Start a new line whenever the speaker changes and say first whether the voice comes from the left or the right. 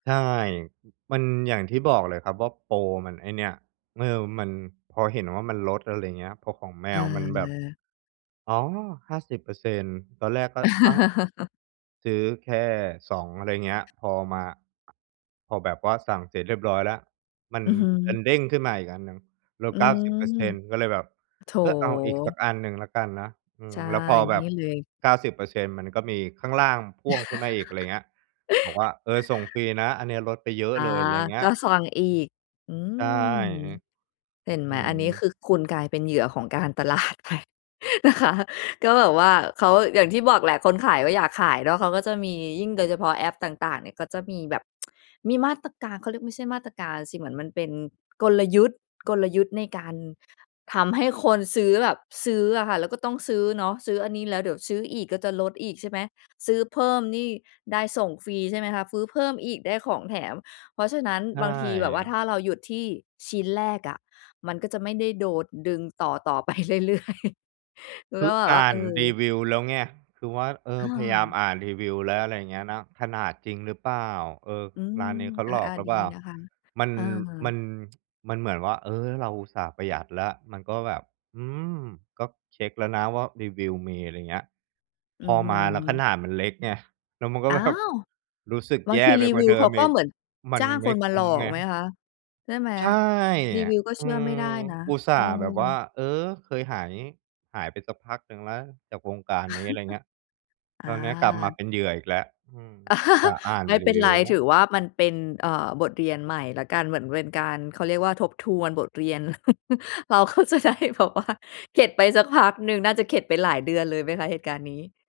right: ใช่ มันอย่างที่บอกเลยครับว่า โปรมันไอ้เนี่ย ม เออ มัน พอเห็นว่ามันลด อะไรเงี้ย พอของแม
left: เ
right: วมันแบบ
left: ออ
right: อ๋อ 50% ตอนแรกก็ อ้าว ซื้อแค่ 2 อะไรเงี้ย พอมา พอแบบว่าสั่งเสร็จเรียบร้อยแล้ว มัน
left: อือฮ
right: ด
left: ึ
right: ันเด้งขึ้นมาอีกอันหนึ่ง ล
left: อ
right: ด
left: ื
right: เก้าสิบเปอร์
left: ม
right: เซ็นต์ ก็เลยแบบ
left: โ
right: เออ เอาอีกสั
left: ถ
right: กอันหนึ่งแล้วกันนะ อื
left: ใช
right: ม
left: ่
right: แล้วพอแบ
left: นี่
right: บ
left: เลย
right: 90% มันก็มีข้างล่างพ่วงขึ้นมาอีก อะไรเงี้ย บอกว่า "เออ ส่งฟรีนะ อันเนี้ยลดไปเยอะ
left: อา
right: เลย" อะไรเงี้
left: ก
right: ย
left: ็สั่งอีก อื
right: ใช่
left: ม เห็นไ
right: อือฮ
left: หม อันนี้ค
right: ึ
left: ือคุณกลายเป็นเหยื่อของการ ตลาดไปนะคะ ก็แบบว่าเขา อย่างที่บอกแหละ คนขายก็อยากขายเนาะ เขาก็จะมี ยิ่งโดยเฉพาะแอปต่าง ๆ เนี่ยก็จะมีแบบ มีมาตรการ เขาเรียก ไม่ใช่มาตรการสิ เหมือนมันเป็น กลยุทธ์ กลยุทธ์ ในการทำให้คนซื้อแบบซื้ออะค่ะ แล้วก็ต้องซื้อเนาะ ซื้ออันนี้แล้ว เดี๋ยวซื้ออีกก็จะลดอีกใช่ไหม ซื้อเพิ่มนี่ได้ส่งฟรี ใช่ไหมคะ ซื้อเพิ่มอีกได้ของแถม เพราะฉะนั้น
right: ใช
left: บางทีแบบว่า
right: ่
left: ถ้าเราหยุดที่ชิ้นแรกอะมันก็จะไม่ได้โดดดึงต่อ ๆ ไปเรื่อย ๆ คื
right: ค
left: อ
right: ื
left: ก
right: อ
left: ็แบ
right: อ
left: บว่
right: ่
left: า
right: า
left: เอ
right: น
left: อ
right: รีวิวแล้วไง คือว่า เออ
left: อ
right: พยายาม
left: า
right: อ่านรีวิวแล้ว อะไรเงี้ยนะ ขนาดจริงหรือเปล่า? เออ
left: อื
right: ร
left: ม
right: ้านนี้เขาหลอ
left: อ
right: ก
left: า
right: หรื
left: ๆ
right: อ
left: ดี
right: เปล่า?
left: นะคะ
right: มัน
left: อ
right: มั
left: า
right: น มันเหมือนว่า เออ เราอุตส่าห์ประหยัดแล้ว มันก็แบบ อืม ก็เช็กแล้วนะว่า รีวิวมี อะไรเงี้ย
left: อื
right: พ
left: อ
right: อ
left: ฮึ
right: มาแล้วขนาดมันเล็กไง แล้วมันก็
left: อ้า
right: แบบ
left: ว!
right: รู้สึก
left: บ
right: แ
left: า
right: ย
left: งท
right: ่
left: ี
right: ไป
left: รี
right: กว
left: ว
right: ่า
left: ิ
right: เ
left: ว
right: ดิ
left: เข
right: ม
left: า
right: อ
left: ก็
right: ีก
left: เหมือน
right: มั
left: จ
right: น
left: ้าง
right: ไม
left: ค
right: ่
left: นม
right: ค
left: า
right: ุ
left: หล
right: ้ม
left: อ
right: ไ
left: ก
right: ง
left: ไหมคะ? ใช่ไหม
right: ใช่
left: รี
right: อ
left: ว
right: ะ
left: ิวก็
right: อ
left: เช
right: ื
left: ื่อไม่
right: ม
left: ได้นะ
right: อุตส
left: เ
right: ่า
left: ออ
right: ห์แบบว่า เออ เคยหาย หายไปสักพักหนึ่งแล้ว จากวงการนี้ อะไรเงี้ย
left: อ
right: คราวเนี้ยกลับมา
left: า
right: เป็นเหยื่ออีกแล้ว อืม อุตส่าห์อ่าน
left: ไม่
right: ร
left: เ
right: ี
left: ป็น
right: วิ
left: ไร
right: วแล้
left: ถ
right: ว
left: ือว่ามันเป็น เอ่อ บทเรียนใหม่แล้วกัน เหมือนเป็นการ เขาเรียกว่า ทบทวนบทเรียน เรา ก็จะได้แบบว่า เข็ดไปสักพักหนึ่ง น่าจะเข็ดไปหลายเดือนเลยไหมคะ? เหตุการณ์นี้